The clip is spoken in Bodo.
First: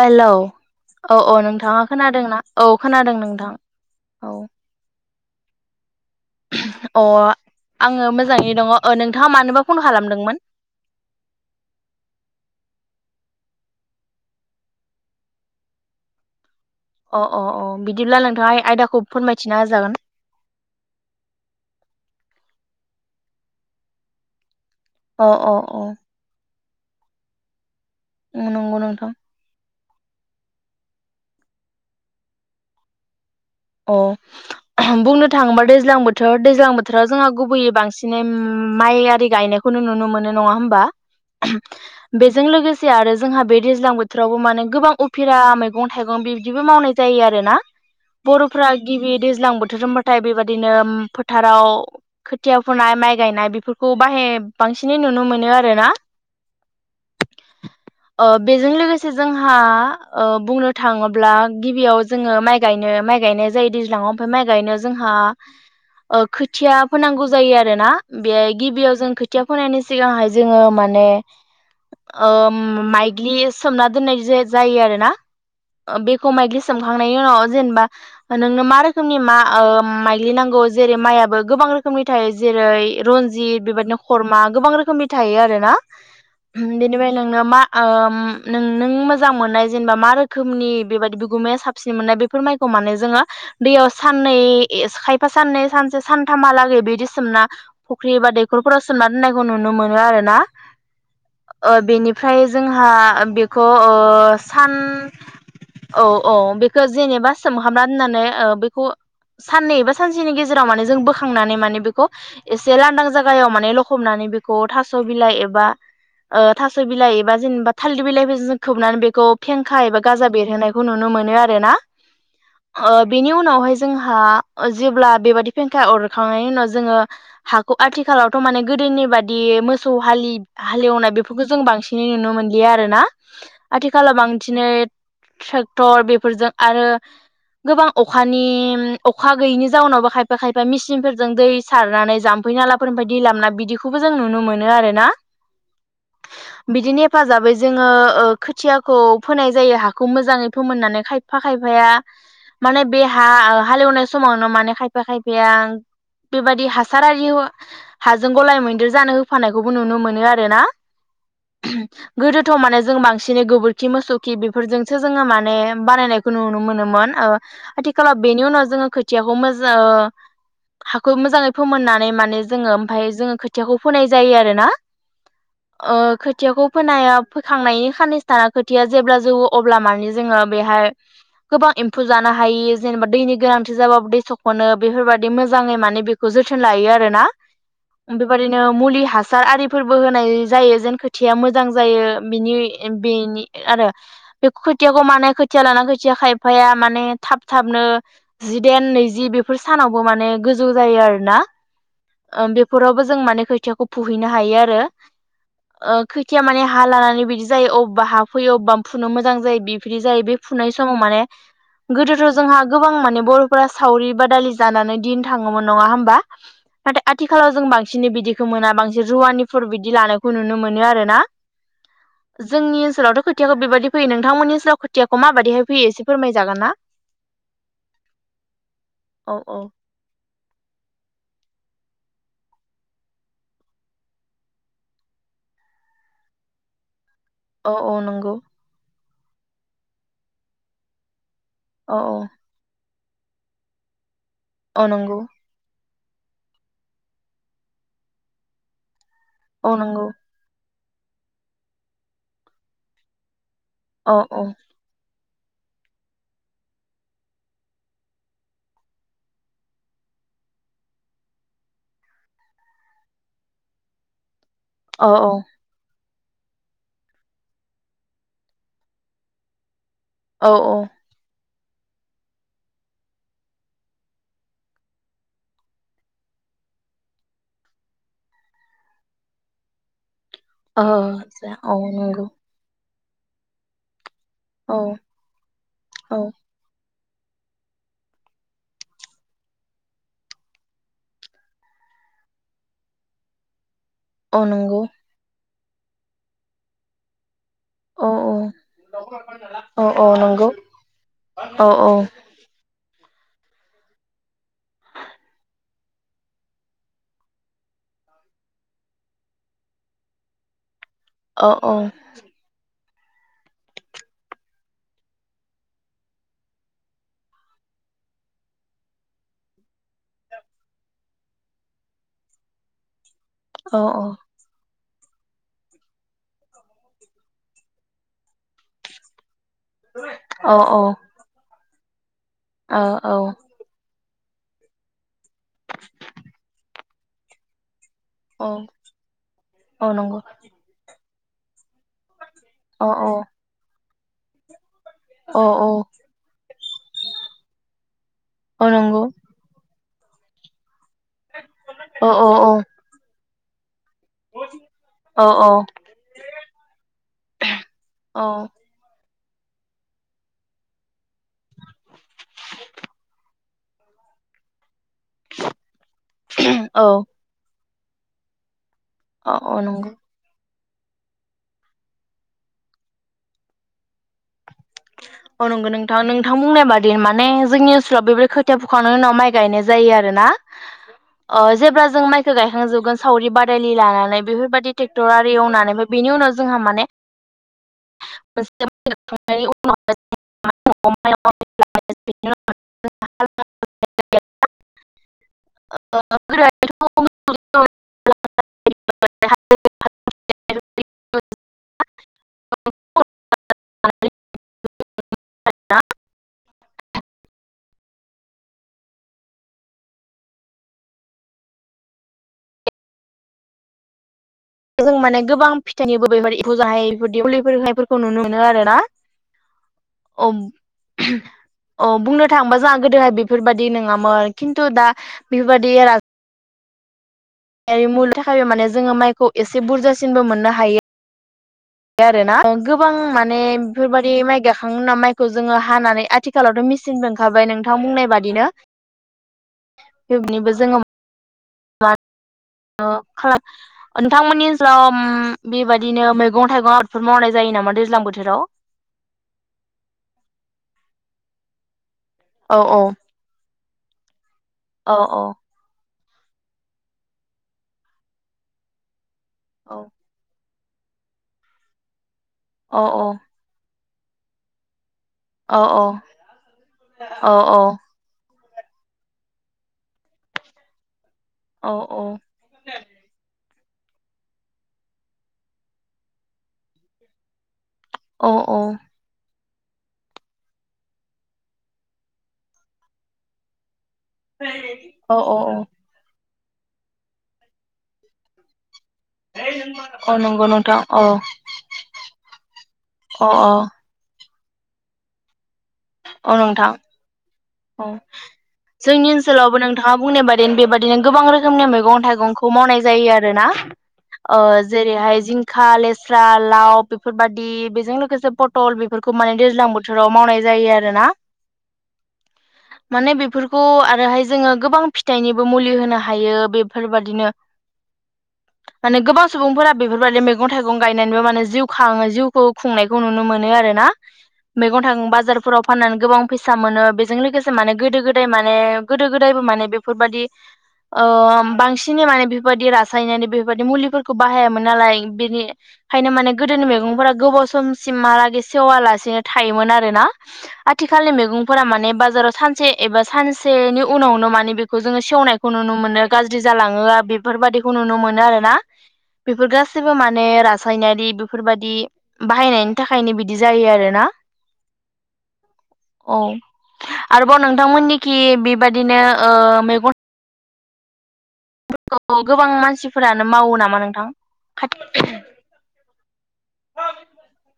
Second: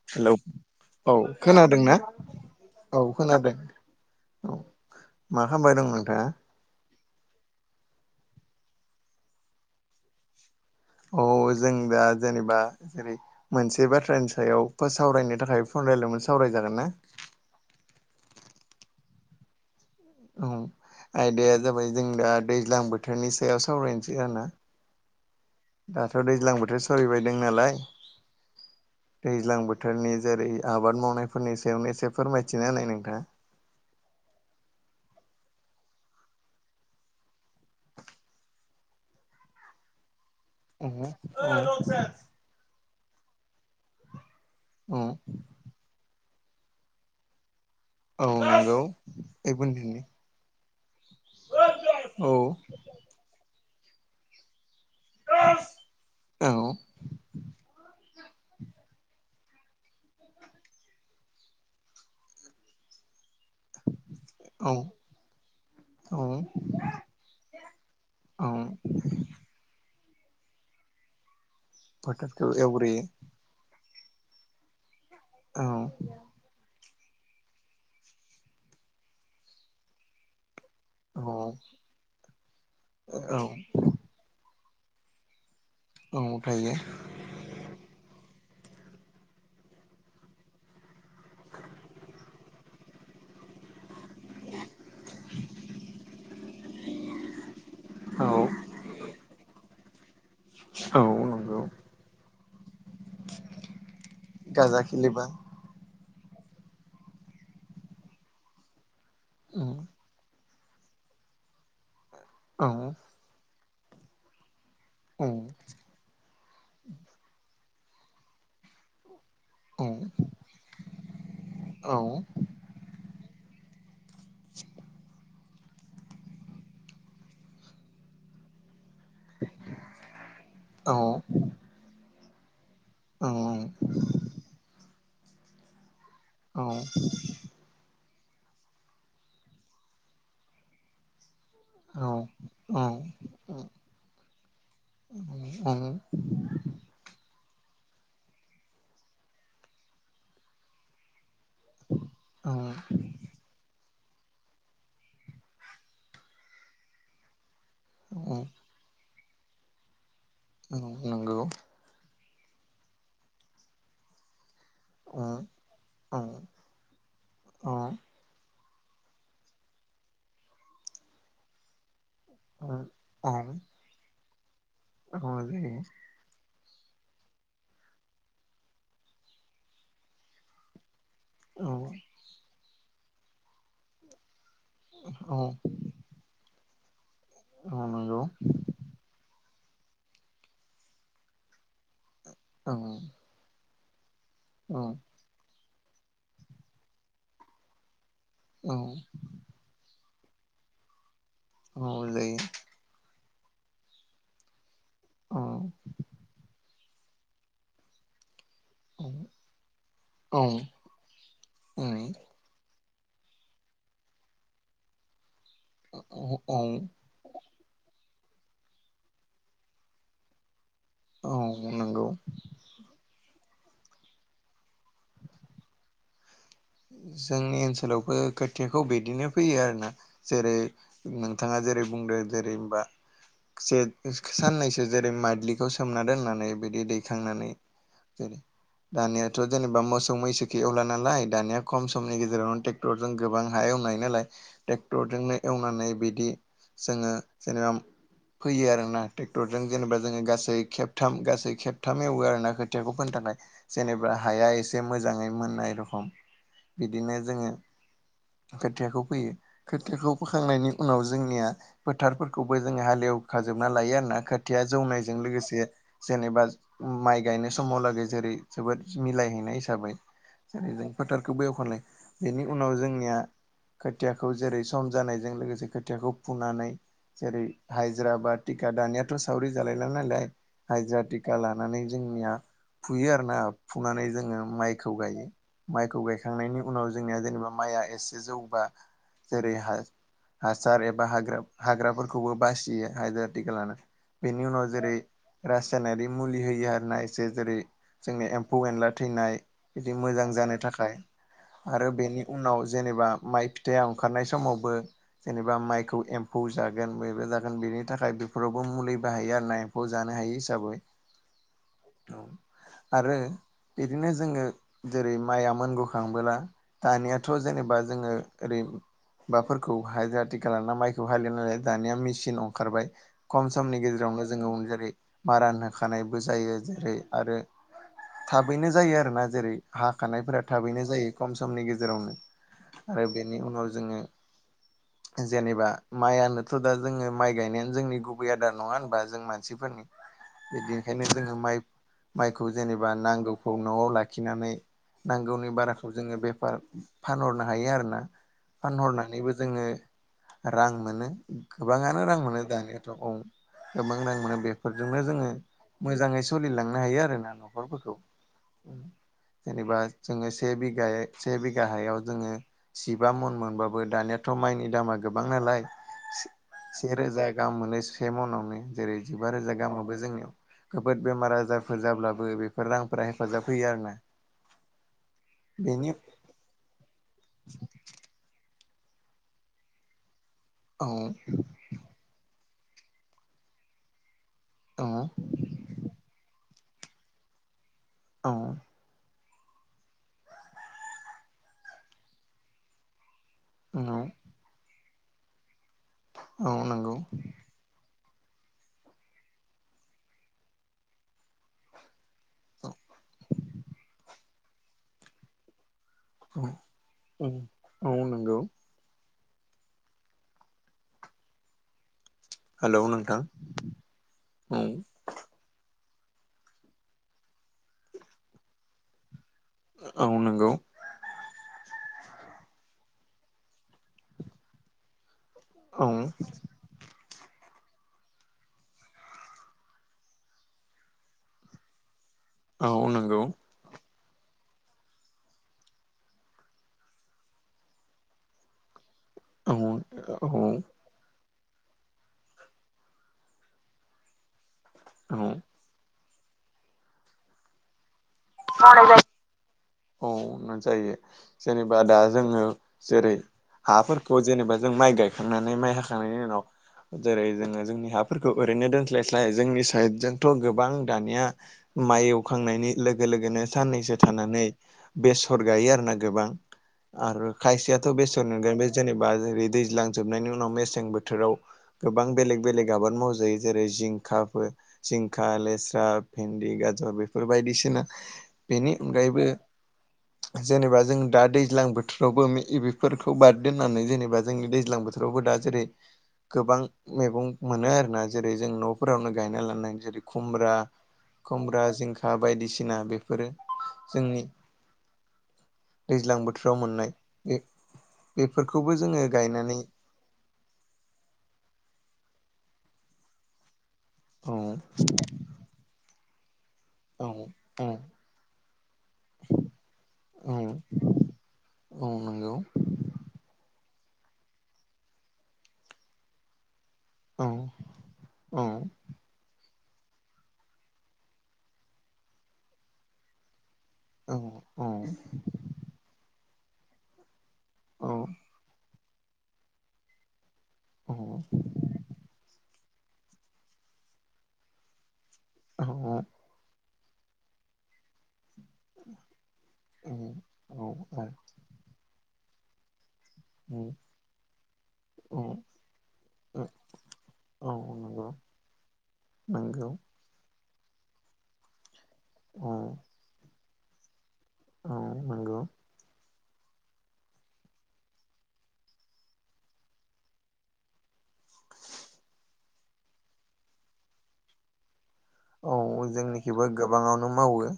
हेलौ औ औ नोंथाङा खोनादोंना औ खोनादों नोंथां औ मा खालामबाय दंमोन अ आङो मोजां मोजाङै दङ नोंथाङा मानोबा फन खालामदोंमोन औ जों दा जेनेबा जेरै मोनसे बाथ्रानि सायाव सावरायनो थाखाय फन रायलायदोंमोन सावराय अ अ अ बिदि बिदिब्ला नोंथाङा आयदाखौ फोरमायथिना होजागोन आयदाया जाबाय जों दा दैज्लां बोथोरनि सायाव सावरायनोसै अ अ अ दाथ' दैज्लां बोथोर सलिबाय दं नालाय नंगौ नोंथां दैज्लां जेरै आबाद मावनायफोरनि सायावनो एसे फोरमायथिना होनाय नोंथांआ बुंनो थाङोबा दैज्लां बोथोर दैज्लां बोथोराव जोंहा गुबैयै बांसिनै माइ आरि गायनायखौनो नुनो मोनो नङा होमबा बेजों लोगोसे [unintelligible] आरो जोंहा बेद दैज्लां बोथोरावबो माने गोबां औ उफेरा मैगं थाइगं बि बिदिबो मावनाय जायो आरो ना औ बर'फ्रा नंगौ गिबि दैज्लां एक बोथोर मिनिटनि होनबाथाय बेबायदि बिदिनो फोथाराव औ खोथिया फोनाय माइ गायनाय बेफोरखौ [inaudible] बांसिनै नुनो मोनो आरो ना औ बेजों लोगोसे जोंहा बुंनो थाङोब्ला गिबियाव जोङो माइ गायनो माइ गायनाय जायो दैज्लांआव माय औ गायनायाव जोंहा ओ औ खोथिया फोनांगौ जायो आरोना औ गिबियाव खोथिया फोनायनि सिगांहाय जोङो माने फोथारखौ ओम एवग्रोयो माइगलि सोमना दोननाय जायो आरो ना? औ ओ बेखौ माइलि खांनायनि उनाव जेनेबा नोंनो मा रोखनि मा माइलि नांगौ। जेरै औ माइआबो गोबां रोखोमनि थायो जेरै औ रन्जित बेबायदिनो खरमा गोबां रोखोम रोखोमनि थायो आरो ना। औ थायो बिनिफ्राय नोंना मा? नों नों मोजां मोननाय जेनेबा मा रोखोमनि बेबायदि बिगुमाया साबसिन मोननाय बेफोर माइखौ माने जोङो दैयाव साननै खायफा साननै सानसे सानथामहालागै बिदि सोमना फुख्रि औ एबा दैखरफोराव सोमना दोननायखौ नुनो मोनो। आरो ना औ नंगौ ओ बेनि फ्राय जोंहा बेखौ ओ सान गाजा खिलिबा औ औ बेखौ जेनेबा सोमहाबना होननानै ओ बेखौ उम साननैबा सानसेनि गेजे राव माने जों बोखांनानै माने बेखौ औ एसे लांदां जायगायाव माने हमनानै बे खौ थास' औ बिलाइ एबा ओ थास' बिलाइ एबा जेनेबा थालिर बिलाइफोरजों खोबनानै बेखौ फेंखा औ एबा गाजा बेरहोनायखौ नुनो मोनो आरोना औ ओ बेनि उनावहाय हा जेब्ला बेबादि फेंखा अरखांनायनि उनाव जोङो हाखौ आथिखालावथ' माने गोदोनि बादि मोसौ हालि औ हालेवनाय बेफोरखौ जों बांसिनै नुनो मोनो आरो ना आथिखालाव बांसिनै ट्रैक्टर बे फोरजों औ आरो गोबां अखानि अखा गैयिनि जाउनावबो खायफा खायफा मेसिनफोरजों दै औ सारनानै जाम्फै औ नालाफोरनिफ्राय दै लाबोना बिदिखौबो जों नुनो मोनो आरो ना। बिदिनो हेफाजाबै जोङो ओ खोथियाखौ फोनाय जायो हाखौ मोजाङै फोमोननानै खाय फा खायफाया माने बे हा हालेवनाय समावनो माने खायफा खायफाया बेबायादि हासार आरि हाजों गलाय मैदेर जानो होफानायखौबो नुनो मोनो आरो। औ नंगौ। गोदोथ' माने जों बांसिन गोबोरखि मोसौखि बेफोरजोंसो औ जोङो माने औ बानायनायखौ नुनो मोनोमोन ओ आथिखालाव बेनि उनाव जोङो खोथियाखौ हाखौ मोजाङै फोमोननानै माने जोङो ओमफ्राय जोङो खोथियाखौ फोनाय जायो आरो ना। औ जायो ओ खोथियाखौ फोनाया फोखांनायनि खाननैसो थाना खोथिया जेब्ला जौवो अब्ला माने जोङो बेहाय गोबां एम्फौ जानो हायो जेनेबा दैनि गोनांथि जाबाबो दै स नो बेफोरबायदि मोजाङै माने बेखौ जोथोन लायो आरोना। बेबायदिनो मुलि हासार आरि फोरबो होनाय जायो जेन खोथिया मोजां जायो। बिनि बेनि आरो [inaudible] बे खोथियाखौ मानाय खोथिया लाना खायफाया माने थाब थाबनो जिदाइन नैजि बेफोर सानाव माने गोजौ जायो आरोना। ओ बेफोरावबो जों माने खोथियाखौ फुहैनो हायो आ रो अ खोथिया माने हा लानानै बिदि जायो अब्बा हा फैयो अब्बा फुनो मोजां जायो बेबायदि जायो बे औ फुनाय समाव माने औ गोदोथ' जोंहा गोबां माने बर'फोरा सावरि बादालि जानानै दिन थाङोमोन नङा होमबा औ औ नाथाय आथिखालाव जों बांसिन बिदिखौ मोना बांसिन रुवानि फोर बिदि लानायखौ नुनो मोन नो आरोना औ नंगौ जोंनि ओनसोलावथ' खो थियाखौ बेबायादि फोयो नोंथांमोननि स खुथियाखौ माबाइदिहाइ फोयो एसे फोरमाय जोंनि ओनसोलावबो खोथियाखौ बिदिनो औ फैयो औ आरोना जेरै नोंथाङा जे बुंदो जेरै होमबा जेद साननैसो जेरै माइदलिखौ सोमना दोननानै बिदि दै थांनानै औ औ नंगौ जेरै दानियाथ' जेनेबा मोसौ मैसैखौ एवला नालाय दानिया खम औ समनि औ गेजेराव टे रजों गोबां हा एवनो हायो नालाय औ नंगौ ट्रेक्टरजोंनो एवनानै बिदि बिदि जोङो जेनेबा फैयो आरोना ट्रेक्टरजों औ जेनेबा नंगौ जोङो गासै खेब थाम गासै खेबथाम एवो आरो ना खोथियाखौ फोननो थाखायांनाय जेनेबा औ औ हाया एसे मोजाङै मोन एरखम बिदिनो जोङो खोथियाखौ फोयो खोथियाखौ फोखांनायनि उनाव जोंनिया फोथारफोरखौबो जोङो हालेव खाजोबना लायो आरोना खोथिया खोथिया औ जौनायजों लोगोसे जेनेबा माइ गायनाय समावलागै जेरै जोबोद मिलायहैनाय हिसाबै औ [unintelligible] गुबै अखलाय बेनि उनाव जोंनिया खोथियाखौ जेरै सम जानायजों लोगोसे खोथियाखौ फुनानै जेरै हाजिर बाद टिखाा दानियाथ' सावरि जालायला नालाय औ हाजिराटिका औ लानानै औ नंगौ जोंनिया फुयो आरो ना फुनानै जोङो औ माइखौ गायो माइखौ औ गाय उनाव जोंनिया जेनेबा माइआ एसे जौबा जेरै हासार एबा हाग्राफोरखौबो बासियो हाजिरा थिखालाना औ बेनि उनाव नंगौ जेरै रासायनारि मुलि होयो आर ना एसे जेरै औ जोंनि औ एम्फौ एनला थैनाय औ बिदि औ मोजां नंगौ जानो थाखाय औ आरो औ बेनि उनाव जेन एबा माइ फिथाइया ओंखारनाय समावबो जेनेबा माइखौ एम्फौ जागोन बबो जागोन बेनि थाखाय बेफोरावबो मुलि बाहायो आर ना एम्फौ जानो हायि हिसाबै अ औ आरो बिदिनो जोङो जेरै माइआ मोनगौ खांबोला दानियाथ' जेनेबा जोङो ओरै माफोरखौ ह आथिखाल ना माइखौ हालिव नालाय दानिया मेचिन ओंखारबाय खम औ समनि गेजेरावनो जोङो जेरै मारान होखानायबो जायो जेरै आरो थाबैनो जायो आरोना जेरै हाखानायफोरा थाबैनो जायो खम समनि गेजेराव औ गेरावनो आरो बेनि उनाव जोङो जेनेबा माइआनोथ' दा। जोङो माइ गायनायानो जोंनि। गुबै औ आदार नङा होनबा जों मानसिफोरनि औ नंगौ बिदिखायनो। जोङो माइ। माइखौ औ जेनेबा औ नांगौखौ न'आव लाखि। खिनानै औ नांगौनि औ बाराखौ जोङो बेफार फानहरनो हायो आरो ना। औ नंगौ फानहरनानैबो जोङो रां। मोनो गोबाङानो औ रां मोनो औ दानियाथ' औ। गोबां रां मोनो बेफोरजोंनो औ जोङो मोजाङै सोलिलांनो हायो आरो ना न'खरफोरखौ। औ जेनबा। जोङो से बिघायै से बिघा हायाव जोङो जिबा मन मोनो। ओमबाबो दानियाथ' माइनि दामा। गोबां नालाय औ सेेरोजा गाम मोनो से मनाव नो। जेरै जिबा रोजा औ नंगौ गामावबो जोंनियाव। गोबोद बेमार आजारफोर जाब्लाबो बेफोर रांफोरा हेफाजाब होयो आरोना। औ नंगौ बेनि नोंथां नोंथां बुंनाय बादि माने जोंनि ओनसोलाव बे रो खोथिया फुखांनायनि उनाव माइ गायनाय जायो आरो ना। औ जेब्ला जों माइखौ गाय [unintelligible] सावरि बादायलि लानानै। बेफोरबायदि औ ट्रेक्टर आरि एवनानैबो बि उनाव जोंहा माने औ [unintelligible] [unintelligible] [unintelligible] औ। औ नंगौ। [unintelligible] [unintelligible] औ-औ-औ नंगौ। हेलौ नोंथां। औ जों माने गोबां। जेनिबो बेफोरदि एम्फौ जानाय मुलिफोर होनायफोरखौ नुनो मोनो आरो ना? औ अब। नंगौ अ बुंनो थाङोबा जोंहा गोदोहाय बेफोरबायदि नङामोन खिन्तु दा। बेफोरबायदि औ [unintelligible] बे मुुलिनि थाखायबो माने जोङो माइखौबुजासिनबो मोनो हायो। बे आरो ना औ गोबां नंगौ माने बेफोरबादि। बे माइ गाखांनायनि उनाव माइखौ जोङो हानानै आथिखालावथ' मेसिनबो ओंखारबाय नोंथां बुंनाय बादिनो। औ-औ। बेबायदिबो जोङो [unintelligible] खालाम नोंथांमोननि ओनसो। सोलाव औ बेबायदिनो मैगं। मैंगं-थाइगं आबादफोर मावनाय जायो नामा दैज्लां बोथोर। मावनाय जायो। औ जायो जेनेबा दा। जोङो औ औ जेरै हाफोर। जेनेबा जों माइ औ औ गायखांनानै माइ हाख। खांनायनि उनाव जेरै जोङो जोंनि हाफोरखौ ओरैनो दोनस्लाय स्लाय। स्लाय जोंनि औ साइदजोंथ' गोब। गोबां दानिया माइ। खांनायनि औ लोगो औ लोगोनो साननैसो। थानानै। बेसर औ गायो आरो ना गोबां आरो औ खायसेयाथ' बेसर। गोन बे जेनेबा जै दैज्लां जोबनायनि उनाव मेसें बोथोर। बोथोराव औ गोबां बेलेग-बेलेग आबाद मावजायो। जेरै-जिंखाफोर, जिंखा, लेस्रा, भेन्दि, गाजर बेफोर बायदिसिना। बेनि औ अनगायैबो। जेनेबा जों दा दैज्लां बोथोरावबो बेफोरखौ बाद दोननानै जेनेबा। दा जोंनि दैज्लां बोथोरावबो दा औ जेरै- गोबां मैगं मोनो आरोना जेरै-जों न'। फोरावनो गायना लानाय औ नंगौ नोंथां औ जेरै-खुमब्रा-खुमब्रा, जिंखा बायदिसिना बेफोरो औ औ जोंनि। दैज्लां औ बोथोराव नोंथां मोननाय बे। औ बेफोरखौबो जोङो जोंनि ओनसोलावबो गायनानै नोंथाङा बुंनाय बादि बेबादिनो गोबां रोखोमनि मैगं था थाइगंखौ मावनाय जायो आरोना। औ ओ जेरैहाय जिंखा लेस स्राद लाव औ बेफोरबायदि औ बेजों लोगोसे पटल बेफोरखौ माने दैज्लां बोथोराव औ मावनाय जायो आरोना। औ नंगौ माने बेफोर खौ आरोहाय जोङो गोबां फिथाइनिबो मुलि होनो हायो बे औ फोरबायदिनो औ माने गोबां सुबुंफोरा बेफोरबायदि मैगं थाइगं गायनानैबो माने जिउ खाङो जिउखौ खुंनायखौ नुनो मोनो आरो। ना औ औ मैगं थाइं बाजारफोराव फाननानै गोबां फैसा मोनो बेस जों लोगोसे से माने औ गोदो गोदाय माने गोदो गोदायबो माने बेफोरबादि। ओ बांसिनै माने बेफोरबायदि रास सायनारि बेफोरबायदि मुलिफोरखौ बाहायामोन नालाय। बेनि औ औ खायनो माने गोदोनि मैगं फोरा गोबाव समसिम हालागै स सेवालासेनो थायोमोन आरोना आथिखालनि मैगंफोरा माने बाजाराव सानसे। एबा सानसेनि उनावनो माने बेखौ जोङो सेवनायखौ नुनो मोनो गाज्रि औ जालाङो औ बेफोरबादिखौ नुनो नंगौ मोनो आरो ना बेफोर नंगौ गासैबो माने रास रासायनारि बेफोरबादि। औ बाहायनायनि थाखायनो बिदि जायो आरो ना। औ नंगौ औ। आरोबाव नोंथांमोननिखि बेबादिनो ओ मैगं फोरखौ गोबां मानसिफोरानो मावो नामा नोंथां खाथि औ जोंनिखिबो गोबाङावनो मावो।